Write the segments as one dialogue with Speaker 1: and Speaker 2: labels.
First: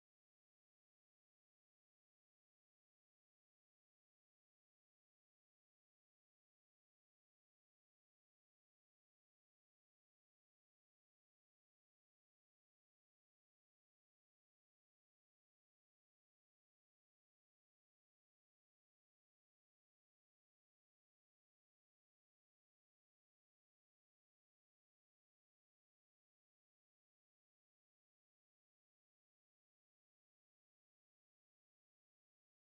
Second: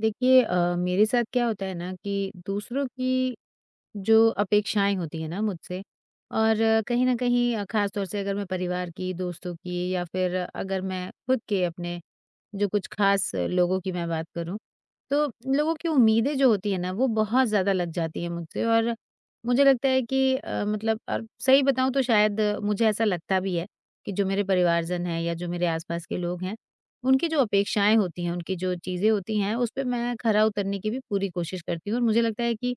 Speaker 1: देखिए मेरे साथ क्या होता है ना कि दूसरों की जो अपेक्षाएँ होती हैं ना मुझसे। और कहीं न कहीं ख़ास तौर से अगर मैं परिवार की, दोस्तों की या फिर अगर मैं खुद के अपने जो कुछ ख़ास लोगों की मैं बात करूँ, तो लोगों की उम्मीदें जो होती हैं ना वो बहुत ज़्यादा लग जाती हैं मुझसे। और मुझे लगता है कि मतलब और सही बताऊँ तो शायद मुझे ऐसा लगता भी है कि जो मेरे परिवारजन हैं या जो मेरे आस-पास के लोग हैं, उनकी जो अपेक्षाएँ होती हैं, उनकी जो चीज़ें होती हैं, उस पे मैं खरा उतरने की भी पूरी कोशिश करती हूँ। और मुझे लगता है कि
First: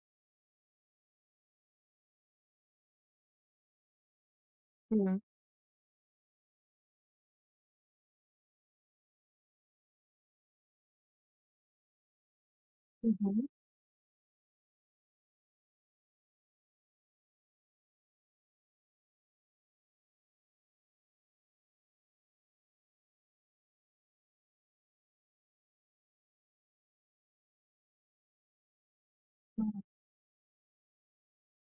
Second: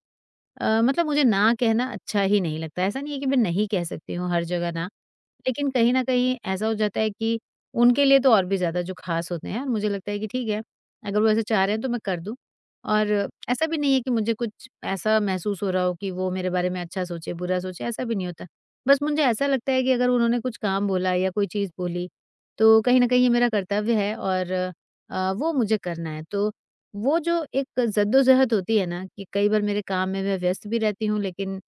Speaker 1: मतलब मुझे ना कहना अच्छा ही नहीं लगता। ऐसा नहीं है कि मैं नहीं कह सकती हूँ हर जगह ना,
Speaker 2: हुँ।
Speaker 1: लेकिन कहीं न कहीं ऐसा हो जाता है कि उनके लिए तो और भी ज़्यादा जो ख़ास होते हैं और मुझे लगता है कि ठीक है, अगर वो ऐसे चाह रहे हैं तो मैं कर दूँ। और
Speaker 2: हुँ, हुँ।
Speaker 1: ऐसा भी नहीं है कि मुझे कुछ ऐसा महसूस हो रहा हो कि वो मेरे बारे में अच्छा सोचे, बुरा सोचे, ऐसा भी नहीं होता। बस मुझे ऐसा लगता है कि अगर उन्होंने कुछ काम बोला या कोई चीज़ बोली, तो कहीं न कहीं ये मेरा कर्तव्य है और वो मुझे करना है। तो वो जो एक जद्दोजहद होती है ना कि कई बार
Speaker 2: हुँ।
Speaker 1: मेरे काम में मैं व्यस्त भी रहती हूँ, लेकिन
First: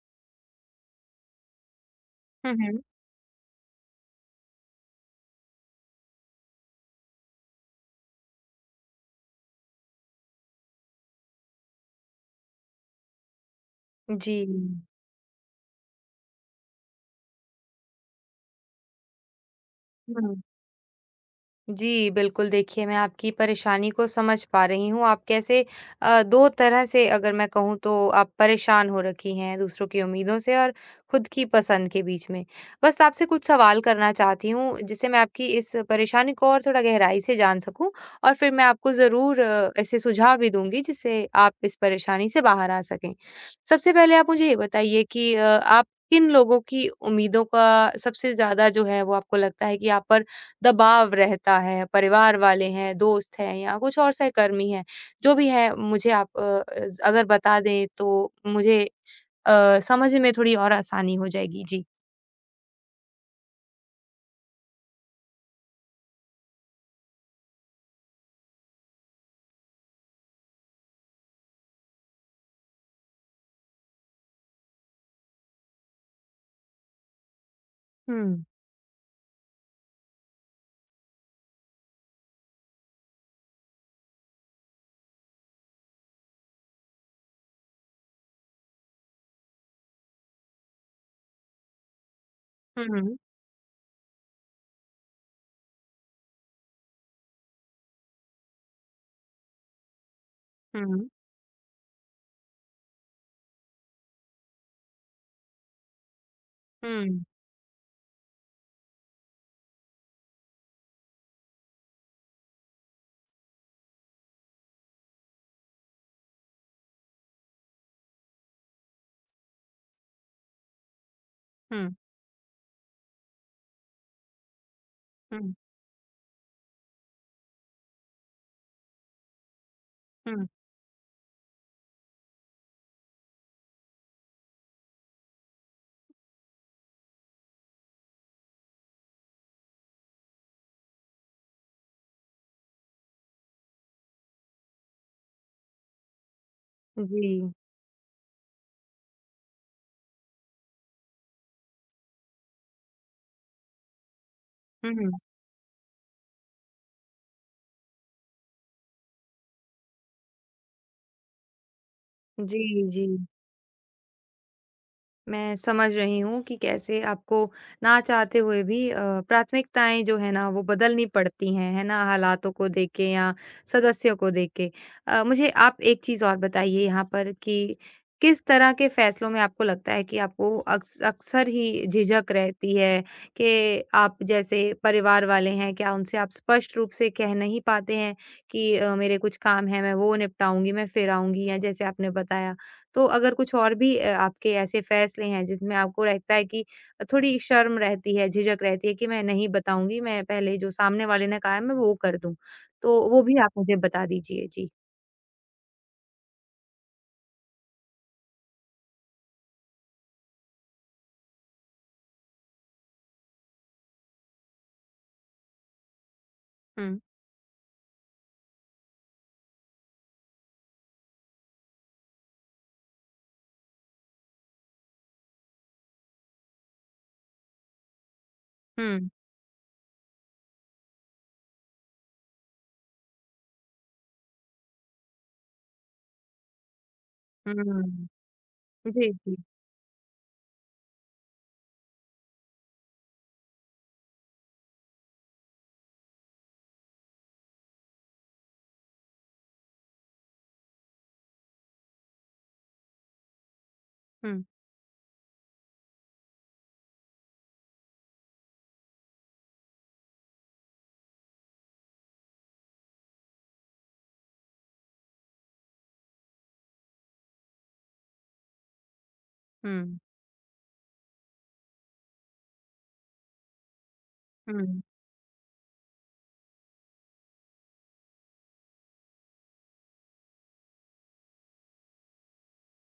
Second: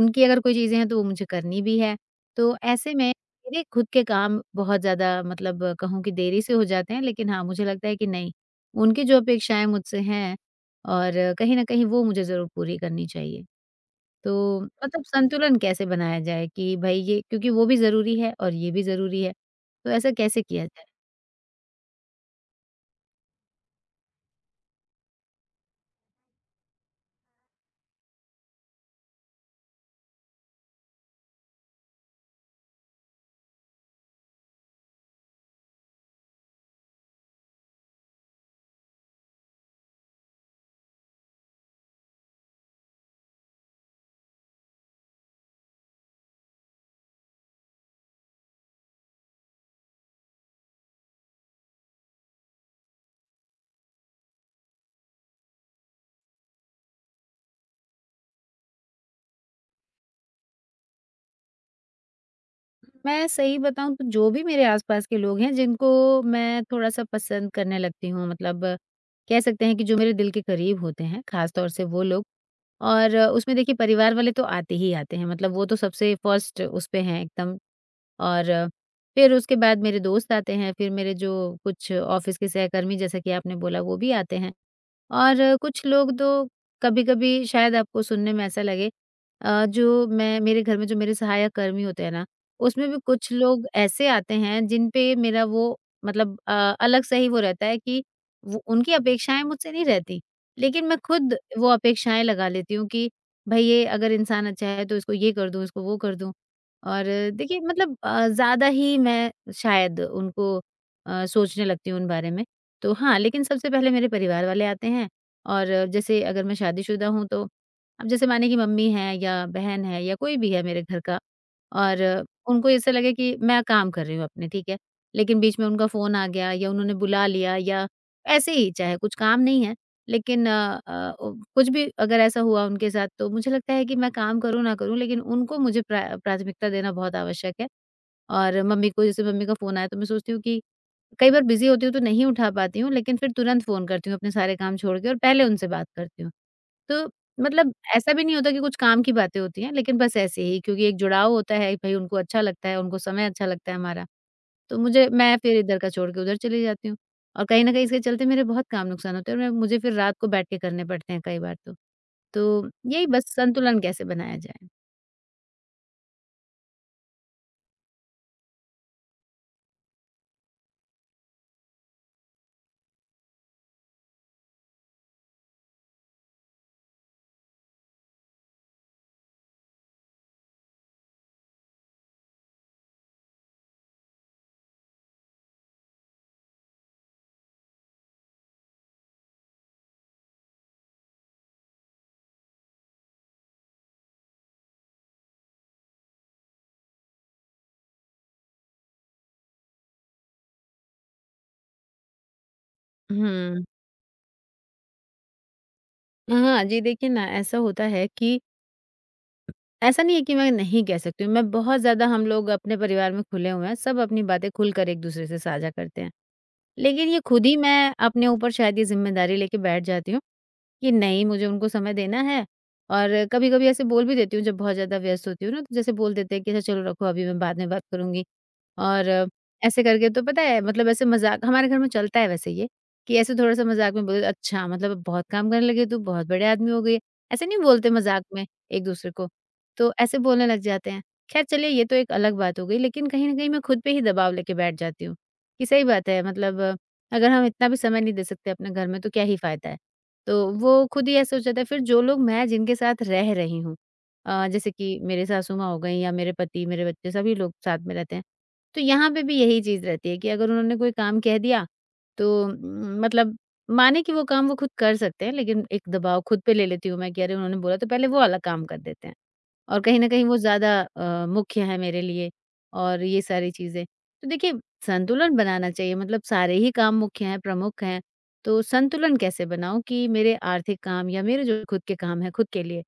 Speaker 1: उनकी अगर कोई चीज़ें हैं तो वो मुझे करनी भी है।
Speaker 2: हुँ,
Speaker 1: तो
Speaker 2: हुँ।
Speaker 1: ऐसे में मेरे खुद के काम बहुत ज़्यादा मतलब कहूँ कि देरी से हो जाते हैं, लेकिन हाँ, मुझे लगता है कि नहीं, उनकी जो अपेक्षाएँ मुझसे हैं और कहीं न कहीं वो मुझे ज़रूर पूरी करनी चाहिए।
Speaker 2: जी।
Speaker 1: तो मतलब संतुलन कैसे बनाया जाए कि भई ये, क्योंकि वो भी ज़रूरी है और ये भी ज़रूरी है, तो ऐसा
Speaker 2: हुँ।
Speaker 1: कैसे किया जाए?
Speaker 2: जी, बिल्कुल देखिए, मैं आपकी परेशानी को समझ पा रही हूँ। 2 तरह से अगर मैं कहूँ, तो आप परेशान हो रखी हैं दूसरों की उम्मीदों से और खुद की पसंद के बीच में। बस आपसे कुछ सवाल करना चाहती हूँ, जिससे मैं आपकी इस परेशानी को और थोड़ा गहराई से जान सकूँ, और फिर मैं आपको ज़रूर ऐसे सुझाव भी दूँगी जिससे आप इस परेशानी से बाहर आ सकें। सबसे पहले आप मुझे ये बताइए कि आप किन लोगों की उम्मीदों का सबसे ज़्यादा जो है वो आपको लगता है कि आप पर दबाव रहता है, परिवार वाले हैं, दोस्त हैं, या कुछ और सहकर्मी हैं, जो भी है मुझे आप अ, ज़ अगर बता दें, तो मुझे समझ में थोड़ी और आसानी हो जाएगी। जी।
Speaker 1: मैं सही बताऊँ तो जो भी मेरे आस-पास के लोग हैं जिनको मैं थोड़ा-सा पसंद करने लगती हूँ, मतलब कह सकते हैं कि जो मेरे दिल के करीब होते हैं, ख़ास तौर से वो लोग। और उसमें देखिए परिवार वाले तो आते ही आते हैं, मतलब वो तो सबसे फर्स्ट उस पे हैं एकदम।
Speaker 2: हुँ।
Speaker 1: और फिर उसके बाद मेरे दोस्त आते हैं, फिर मेरे जो कुछ ऑफ़िस के सहकर्मी जैसा कि आपने बोला वो भी आते हैं। और कुछ लोग तो कभी-कभी शायद आपको सुनने में ऐसा लगे, जो मैं मेरे घर में जो मेरे सहायक कर्मी होते हैं ना,
Speaker 2: हुँ,
Speaker 1: उसमें भी
Speaker 2: हुँ,
Speaker 1: कुछ लोग ऐसे आते हैं जिन पे मेरा वो मतलब अलग से ही वो रहता है कि वो उनकी अपेक्षाएँ मुझसे नहीं रहती। लेकिन मैं
Speaker 2: हुँ,
Speaker 1: खुद वो अपेक्षाएँ लगा लेती हूँ कि भई ये अगर इंसान अच्छा है तो इसको ये कर दूँ, इसको वो कर दूँ। और
Speaker 2: हुँ,
Speaker 1: देखिए मतलब ज़्यादा ही मैं शायद उनको सोचने लगती हूँ उन बारे में। तो हाँ, लेकिन सबसे पहले मेरे परिवार वाले आते हैं और जैसे अगर मैं शादीशुदा हूँ तो अब जैसे माने कि मम्मी है या बहन है या कोई भी है मेरे घर का,
Speaker 2: हुँ,
Speaker 1: और उनको ऐसा लगे कि मैं काम कर रही हूँ अपने, ठीक है? लेकिन बीच में उनका फ़ोन आ गया या उन्होंने बुला लिया या ऐसे ही चाहे कुछ काम नहीं है,
Speaker 2: हुँ,
Speaker 1: लेकिन अ अ, उ कुछ भी अगर ऐसा हुआ उनके साथ तो मुझे लगता है कि मैं काम करूँ ना करूँ, लेकिन उनको मुझे प्राथमिकता देना बहुत आवश्यक है। और मम्मी को जैसे मम्मी का फ़ोन आया तो मैं सोचती हूँ कि कई बार बिज़ी होती हूँ तो नहीं उठा पाती हूँ, लेकिन फिर तुरंत फ़ोन करती हूँ अपने सारे काम छोड़ के और पहले उनसे बात करती हूँ।
Speaker 2: हुँ,
Speaker 1: तो
Speaker 2: जी।
Speaker 1: मतलब ऐसा भी नहीं होता कि कुछ काम की बातें होती हैं, लेकिन बस ऐसे ही क्योंकि एक जुड़ाव होता है, भई उनको अच्छा लगता है, उनको समय अच्छा लगता है हमारा। तो
Speaker 2: हुँ,
Speaker 1: मुझे
Speaker 2: हुँ।
Speaker 1: मैं फिर इधर का छोड़ के उधर चली जाती हूँ, और कहीं न कहीं इसके चलते मेरे बहुत काम नुकसान होते हैं और मैं मुझे फिर रात को बैठ के करने पड़ते हैं कई बार तो।
Speaker 2: जी,
Speaker 1: तो
Speaker 2: जी।
Speaker 1: यही बस संतुलन कैसे बनाया जाए?
Speaker 2: मैं समझ रही हूँ कि कैसे आपको ना चाहते हुए भी प्राथमिकताएँ जो है ना, वो बदलनी पड़ती हैं, है ना? हालातों को देख के या सदस्यों को देख के। मुझे आप एक चीज़ और बताइए यहाँ पर कि किस तरह के फ़ैसलों में आपको लगता है कि आपको अक्सर ही झिझक रहती है, कि आप जैसे परिवार वाले हैं, क्या उनसे आप स्पष्ट रूप से कह नहीं पाते हैं कि मेरे कुछ काम हैं, मैं वो निपटाऊँगी, मैं फिर आऊँगी, या जैसे आपने बताया? तो अगर कुछ और भी आपके ऐसे फैसले हैं जिसमें आपको रहता है कि थोड़ी शर्म रहती है, झिझक रहती है कि मैं नहीं बताऊँगी, मैं पहले जो सामने वाले ने कहा है मैं वो कर दूँ, तो वो भी आप
Speaker 1: हुँ।
Speaker 2: मुझे बता दीजिए। जी।
Speaker 1: हाँ जी, देखिए ना ऐसा होता है कि ऐसा नहीं है कि मैं नहीं कह सकती हूँ, मैं बहुत ज़्यादा हम लोग अपने परिवार में खुले हुए हैं, सब अपनी बातें खुलकर एक-दूसरे से साझा करते हैं।
Speaker 2: हुँ,
Speaker 1: लेकिन ये खुद ही मैं अपने ऊपर शायद ये ज़िम्मेदारी लेके बैठ जाती हूँ कि नहीं, मुझे उनको समय देना है। और कभी-कभी ऐसे बोल भी देती हूँ जब बहुत ज़्यादा व्यस्त होती हूँ ना, तो जैसे बोल देते हैं कि अच्छा चलो रखो अभी, मैं बाद में बात करूँगी।
Speaker 2: हुँ,
Speaker 1: और ऐसे करके तो पता है मतलब ऐसे मज़ाक हमारे घर में चलता है वैसे ये, कि ऐसे थोड़ा-सा मज़ाक में बोले अच्छा मतलब अब बहुत काम करने लगी है तू, बहुत बड़े आदमी हो गई है। ऐसे नहीं बोलते
Speaker 2: हुँ।
Speaker 1: मज़ाक में एक-दूसरे
Speaker 2: जी,
Speaker 1: को,
Speaker 2: जी।
Speaker 1: तो ऐसे बोलने लग जाते हैं। ख़ैर चलिए ये तो एक अलग बात हो गई, लेकिन कहीं न कहीं मैं खुद पे ही दबाव लेके बैठ जाती हूँ, कि सही बात है मतलब अगर हम इतना भी समय नहीं दे सकते अपने घर में तो क्या ही फ़ायदा है। तो वो खुद ही ऐसे हो जाता है फिर जो लोग मैं जिनके साथ रह रही हूँ,
Speaker 2: हुँ,
Speaker 1: जैसे कि मेरे सासू माँ हो गईं या मेरे पति, मेरे बच्चे सभी लोग साथ में रहते हैं। तो यहाँ पे भी यही चीज़ रहती है कि अगर उन्होंने कोई काम कह दिया तो मतलब माने कि वो काम वो खुद कर सकते हैं, लेकिन एक दबाव खुद पे ले लेती हूँ मैं कि अरे उन्होंने बोला तो पहले वो वाला काम कर देते हैं। और
Speaker 2: हुँ,
Speaker 1: कहीं न कहीं वो ज़्यादा मुख्य है मेरे लिए और ये सारी चीज़ें। तो देखिए
Speaker 2: हुँ।
Speaker 1: संतुलन बनाना चाहिए मतलब सारे ही काम मुख्य हैं, प्रमुख हैं, तो संतुलन कैसे बनाऊँ कि मेरे आर्थिक काम या मेरे जो खुद के काम हैं, खुद के लिए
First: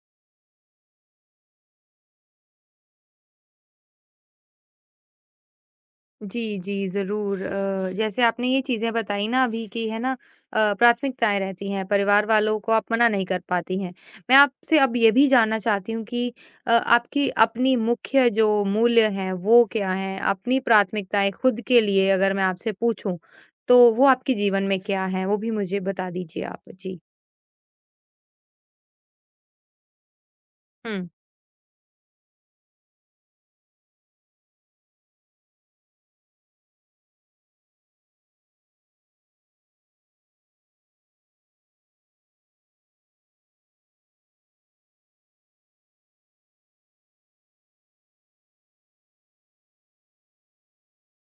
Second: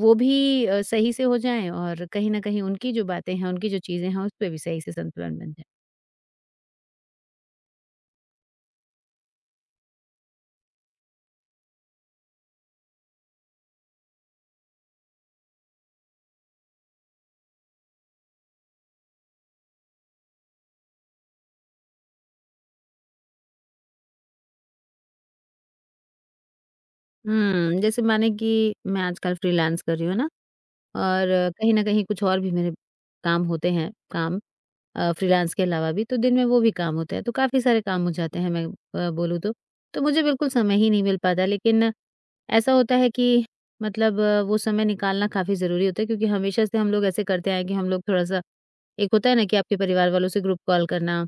Speaker 1: वो भी सही से हो जाएँ और कहीं न कहीं उनकी जो बातें हैं, उनकी जो चीज़ें हैं, उसपे भी सही से संतुलन बन जाए।
Speaker 2: जी, जी, ज़रूर। जैसे आपने ये चीज़ें बताई ना अभी, कि है ना प्राथमिकताएँ रहती हैं, परिवार वालों को आप मना नहीं कर पाती हैं। मैं आपसे अब ये भी जानना चाहती हूँ कि आपकी अपनी मुख्य जो मूल्य हैं, वो क्या हैं? अपनी प्राथमिकताएँ खुद के लिए अगर मैं आपसे पूछूँ, तो वो आपके जीवन में क्या हैं? वो भी मुझे बता दीजिए आप। जी।
Speaker 1: हुँ, जैसे माने कि मैं आजकल फ्रीलांस कर रही हूँ ना,
Speaker 2: हुँ,
Speaker 1: और कहीं न कहीं कुछ और भी मेरे काम होते हैं, काम फ्रीलांस के अलावा भी, तो दिन में वो भी काम होता है, तो काफ़ी सारे काम हो जाते हैं मैं बोलूँ तो। तो मुझे बिल्कुल समय ही नहीं मिल पाता, लेकिन ऐसा होता है कि मतलब वो समय निकालना काफ़ी ज़रूरी होता है क्योंकि हमेशा से हम लोग ऐसे करते आए हैं कि हम लोग थोड़ा-सा एक होता है ना कि आपके परिवार वालों से ग्रुप कॉल करना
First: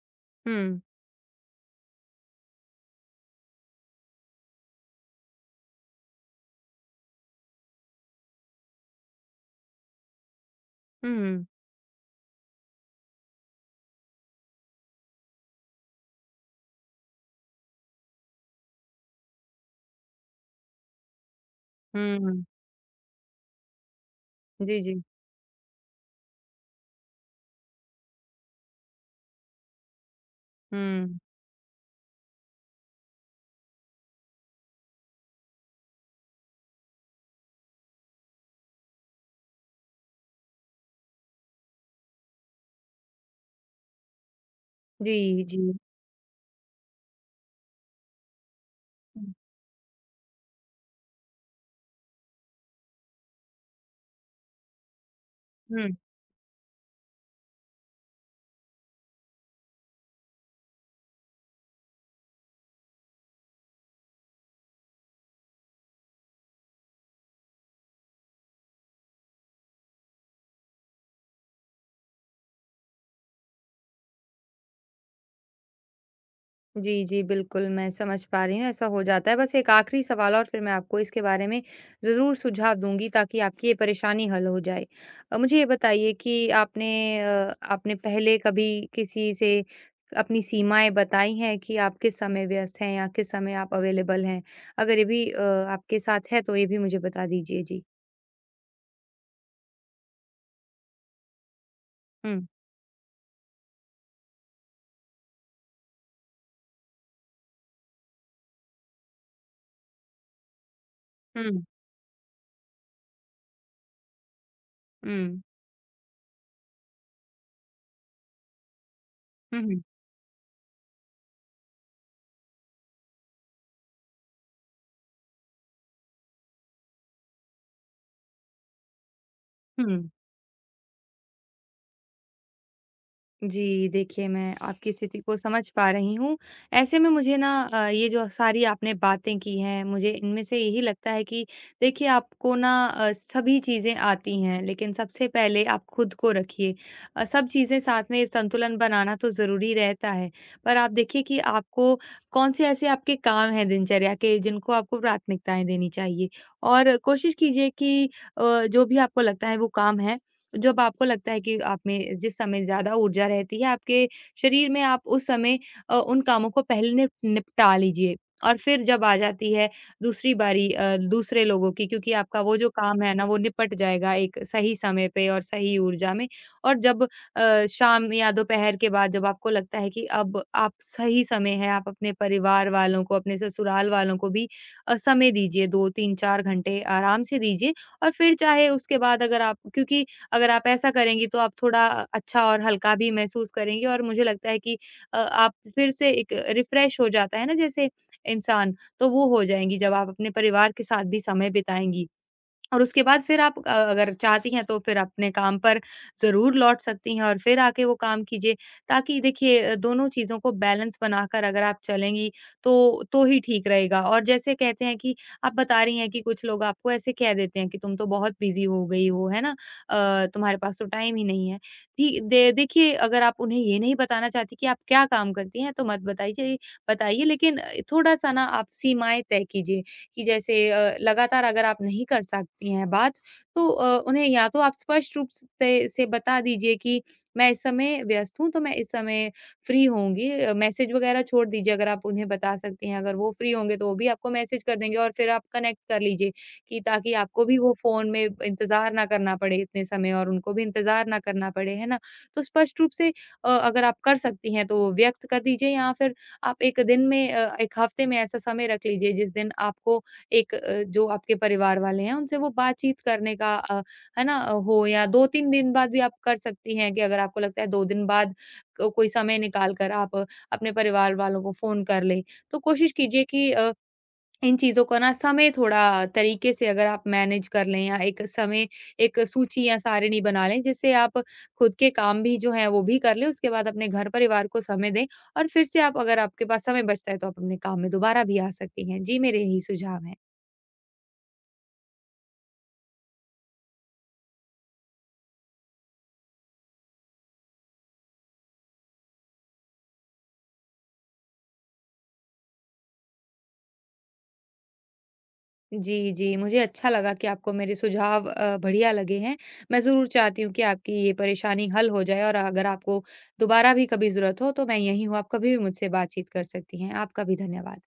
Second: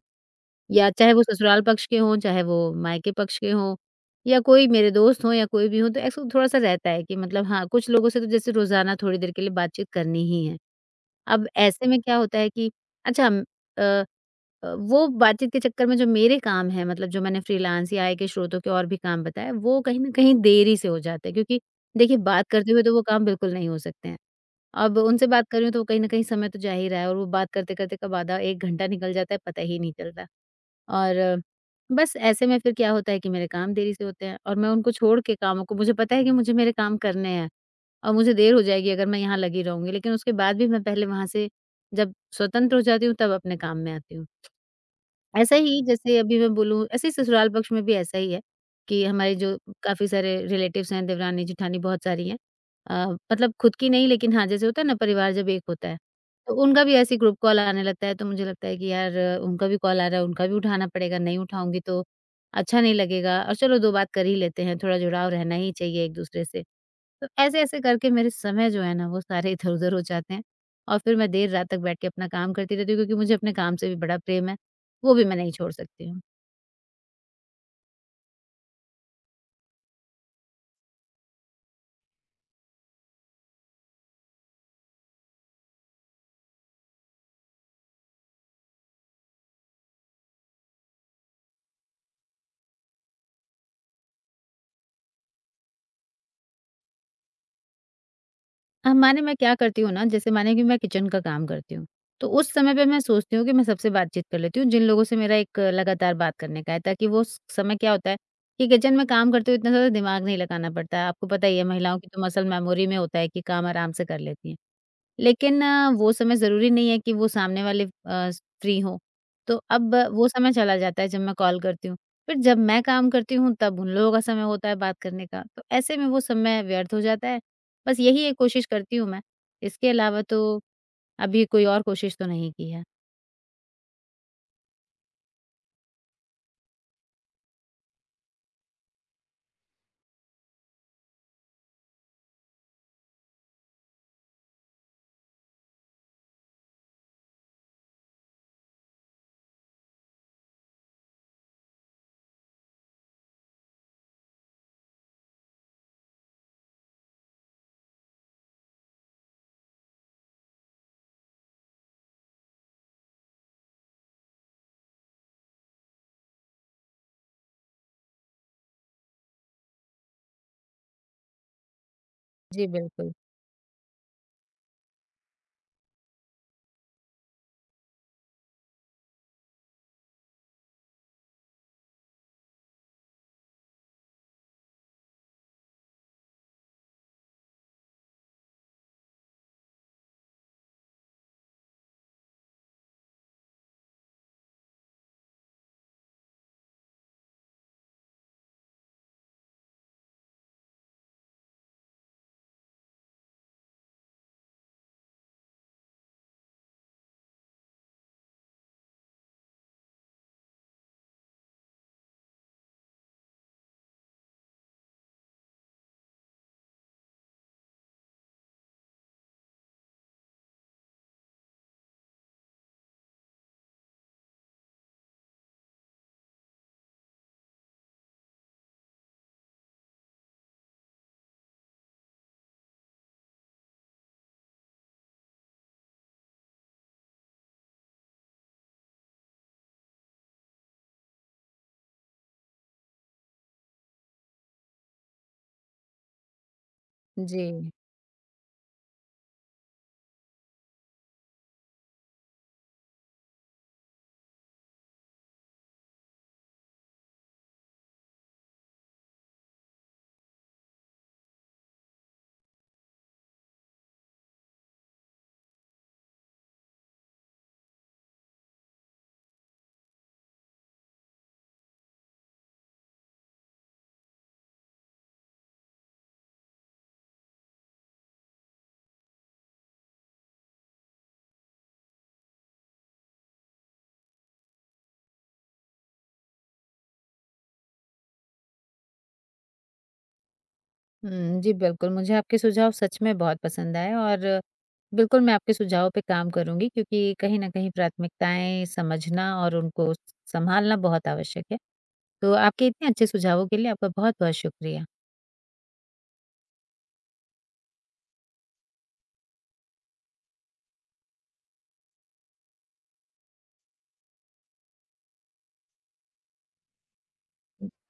Speaker 2: हुँ,
Speaker 1: या चाहे वो ससुराल पक्ष के हों, चाहे वो मायके पक्ष के हों या कोई मेरे दोस्त हों या कोई भी हो तो ऐसा थोड़ा-सा रहता है कि मतलब हाँ, कुछ लोगों से तो जैसे रोज़ाना थोड़ी देर के लिए बातचीत करनी ही है।
Speaker 2: हुँ,
Speaker 1: अब ऐसे में क्या होता है कि अच्छा, अ वो बातचीत के चक्कर में जो मेरे काम हैं, मतलब जो मैंने फ्रीलांस या आय के स्रोतों के और भी काम बताए, वो कहीं न कहीं देरी से हो जाते हैं क्योंकि
Speaker 2: हुँ,
Speaker 1: देखिए
Speaker 2: हुँ।
Speaker 1: बात करते हुए तो वो काम बिल्कुल नहीं हो सकते हैं।
Speaker 2: जी,
Speaker 1: अब
Speaker 2: जी।
Speaker 1: उनसे बात कर रही हूँ तो वो कहीं न कहीं समय तो जा ही रहा है और वो बात करते-करते कब आधा 1 घंटा निकल जाता है पता ही नहीं चलता।
Speaker 2: हुँ।
Speaker 1: और बस ऐसे में फिर क्या होता है कि मेरे काम देरी से होते हैं और मैं उनको छोड़ के कामों को, मुझे पता है कि मुझे मेरे काम करने हैं और मुझे देर हो जाएगी अगर मैं यहाँ लगी रहूंगी, लेकिन उसके बाद भी मैं पहले वहां से जब स्वतंत्र हो जाती हूँ तब अपने काम में आती हूँ।
Speaker 2: जी,
Speaker 1: ऐसा
Speaker 2: जी।
Speaker 1: ही जैसे अभी मैं बोलूँ ऐसे ही ससुराल पक्ष में भी ऐसा ही है कि
Speaker 2: हुँ,
Speaker 1: हमारे जो काफ़ी सारे रिलेटिव्स हैं, देवरानी, जेठानी बहुत सारी हैं। अ, मतलब खुद की नहीं, लेकिन हाँ, जैसे होता है ना परिवार जब एक
Speaker 2: हुँ।
Speaker 1: होता है, तो उनका भी ऐसे ही ग्रुप कॉल आने लगता है तो मुझे लगता है कि यार उनका भी कॉल आ रहा है, उनका भी उठाना पड़ेगा, नहीं उठाऊँगी तो अच्छा नहीं लगेगा और चलो 2 बात कर ही लेते हैं, थोड़ा जुड़ाव रहना ही चाहिए एक-दूसरे से। तो ऐसे-ऐसे करके मेरे समय जो है ना वो सारे इधर-उधर हो जाते हैं और फिर मैं देर रात तक बैठ के अपना काम करती रहती हूँ क्योंकि मुझे अपने काम से भी बड़ा प्रेम है, वो भी मैं नहीं छोड़ सकती हूँ।
Speaker 2: जी, जी, बिल्कुल, मैं समझ पा रही हूँ, ऐसा हो जाता है। बस एक आखिरी सवाल और फिर मैं आपको इसके बारे में ज़रूर सुझाव दूँगी, ताकि आपकी ये परेशानी हल हो जाए। मुझे ये बताइए कि आपने पहले कभी किसी से अपनी सीमाएँ बताई हैं कि आप किस समय व्यस्त हैं, या किस समय आप अवेलेबल हैं? अगर ये भी आपके साथ है, तो ये भी मुझे बता दीजिए। जी।
Speaker 1: अब माने मैं क्या करती हूँ ना जैसे माने कि मैं किचन का काम करती हूँ, तो
Speaker 2: हुँ।
Speaker 1: उस समय पे मैं सोचती हूँ कि मैं सबसे बातचीत कर लेती हूँ जिन लोगों से मेरा एक लगातार बात करने का है ताकि वो स समय क्या होता है कि किचन में काम करते हुए इतना ज़्यादा दिमाग नहीं लगाना पड़ता है। आपको पता ही
Speaker 2: हुँ।
Speaker 1: है महिलाओं की तो मसल मेमोरी में होता है कि काम आराम से कर लेती हैं।
Speaker 2: हुँ।
Speaker 1: लेकिन वो समय ज़रूरी नहीं है कि वो सामने वाले फ्री हों,
Speaker 2: हुँ,
Speaker 1: तो
Speaker 2: हुँ,
Speaker 1: अब वो समय चला जाता है जब मैं कॉल करती हूँ। फिर जब मैं काम करती हूँ तब उन लोगों का समय होता है बात करने का, तो ऐसे में वो समय व्यर्थ हो जाता है। बस यही एक कोशिश करती हूँ मैं, इसके
Speaker 2: हुँ।
Speaker 1: अलावा तो अभी कोई और कोशिश तो नहीं की है।
Speaker 2: जी, देखिए, मैं आपकी स्थिति को समझ पा रही हूँ। ऐसे में मुझे ना ये जो सारी आपने बातें की हैं, मुझे इनमें से यही लगता है कि देखिए, आपको ना सभी चीज़ें आती हैं, लेकिन सबसे पहले आप खुद को रखिए। सब चीज़ें साथ में संतुलन बनाना तो ज़रूरी रहता है, पर आप देखिए कि आपको कौन-से ऐसे आपके काम हैं दिनचर्या के, जिनको आपको प्राथमिकताएँ देनी चाहिए। और कोशिश कीजिए कि जो भी आपको लगता है वो काम है, जब आपको लगता है कि आप में जिस समय ज़्यादा ऊर्जा रहती है आपके शरीर में, आप उस समय उन कामों को पहले निपटा लीजिए। और फिर जब आ जाती है दूसरी बारी दूसरे लोगों की, क्योंकि आपका वो
Speaker 1: जी,
Speaker 2: जो काम
Speaker 1: बिल्कुल।
Speaker 2: है ना, वो निपट जाएगा एक सही समय पे और सही ऊर्जा में। और जब शाम या दोपहर के बाद जब आपको लगता है कि अब आप सही समय है, आप अपने परिवार वालों को, अपने ससुराल वालों को भी समय दीजिए, 2, 3, 4 घंटे आराम से दीजिए। और फिर चाहे उसके बाद अगर आप, क्योंकि अगर आप ऐसा करेंगी तो आप थोड़ा अच्छा और हल्का भी महसूस करेंगी, और मुझे लगता है कि आप फिर से एक रिफ्रेश हो जाता है ना जैसे इंसान, तो वो हो जाएँगी जब आप अपने परिवार के साथ भी समय बिताएँगी। और उसके बाद फिर आप अगर चाहती हैं, तो फिर अपने काम पर ज़रूर लौट सकती हैं और फिर आके वो काम कीजिए। ताकि देखिए, दोनों चीज़ों को बैलेंस बनाकर अगर आप चलेंगी, तो तो ही ठीक रहेगा। और जैसे कहते हैं कि आप बता रही हैं कि कुछ लोग आपको ऐसे कह देते हैं कि तुम तो बहुत बिज़ी हो गई हो, है ना? तुम्हारे पास तो टाइम ही नहीं है। दी दे देखिए, अगर आप उन्हें ये नहीं बताना चाहती कि आप क्या काम करती हैं, तो मत बताइए, बताइए, लेकिन थोड़ा-सा ना आप सीमाएँ तय कीजिए। कि जैसे लगातार अगर आप नहीं कर सकती हैं बात, तो उन्हें या तो आप स्पष्ट रूप से बता दीजिए कि मैं इस समय व्यस्त हूँ, तो मैं इस समय फ्री होंगी। मैसेज वगैरह छोड़ दीजिए, अगर आप उन्हें बता सकती हैं, अगर वो फ्री होंगे तो वो भी आपको मैसेज कर देंगे, और फिर आप कनेक्ट कर लीजिए, कि ताकि आपको
Speaker 1: जी।
Speaker 2: भी वो फ़ोन में इंतज़ार ना करना पड़े इतने समय और उनको भी इंतज़ार ना करना पड़े, है ना? तो स्पष्ट रूप से अगर आप कर सकती हैं तो व्यक्त कर दीजिए, या फिर आप 1 दिन में, 1 हफ़्ते में ऐसा समय रख लीजिए जिस दिन आपको एक जो आपके परिवार वाले हैं उनसे वो बातचीत करने का है ना हो, या 2-3 दिन बाद भी आप कर सकती हैं कि अगर आपको लगता है 2 दिन बाद को कोई समय निकाल कर आप अपने परिवार वालों को फ़ोन कर लें। तो कोशिश कीजिए कि इन चीज़ों को ना समय थोड़ा तरीके से अगर आप मैनेज कर लें, या एक समय एक सूची या सारिणी बना लें जिससे आप खुद के काम भी जो हैं वो भी कर लें, उसके बाद अपने घर परिवार को समय दें, और फिर से आप, अगर आपके पास समय बचता है, तो आप अपने काम में दोबारा भी आ सकती हैं। जी, मेरे यही सुझाव हैं।
Speaker 1: हुँ, जी बिल्कुल, मुझे आपके सुझाव सच में बहुत पसंद आए और बिल्कुल मैं आपके सुझावों पे काम करूँगी क्योंकि कहीं न कहीं प्राथमिकताएँ समझना और उनको स संभालना बहुत आवश्यक है। तो आपके इतने अच्छे सुझावों के लिए आपका बहुत-बहुत शुक्रिया।
Speaker 2: जी, जी। मुझे अच्छा लगा कि आपको मेरे सुझाव बढ़िया लगे हैं। मैं ज़रूर चाहती हूँ कि आपकी ये परेशानी हल हो जाए, और अगर आपको दोबारा भी कभी ज़रूरत हो, तो मैं यहीं हूँ, आप कभी भी मुझसे बातचीत कर सकती हैं। आपका भी धन्यवाद।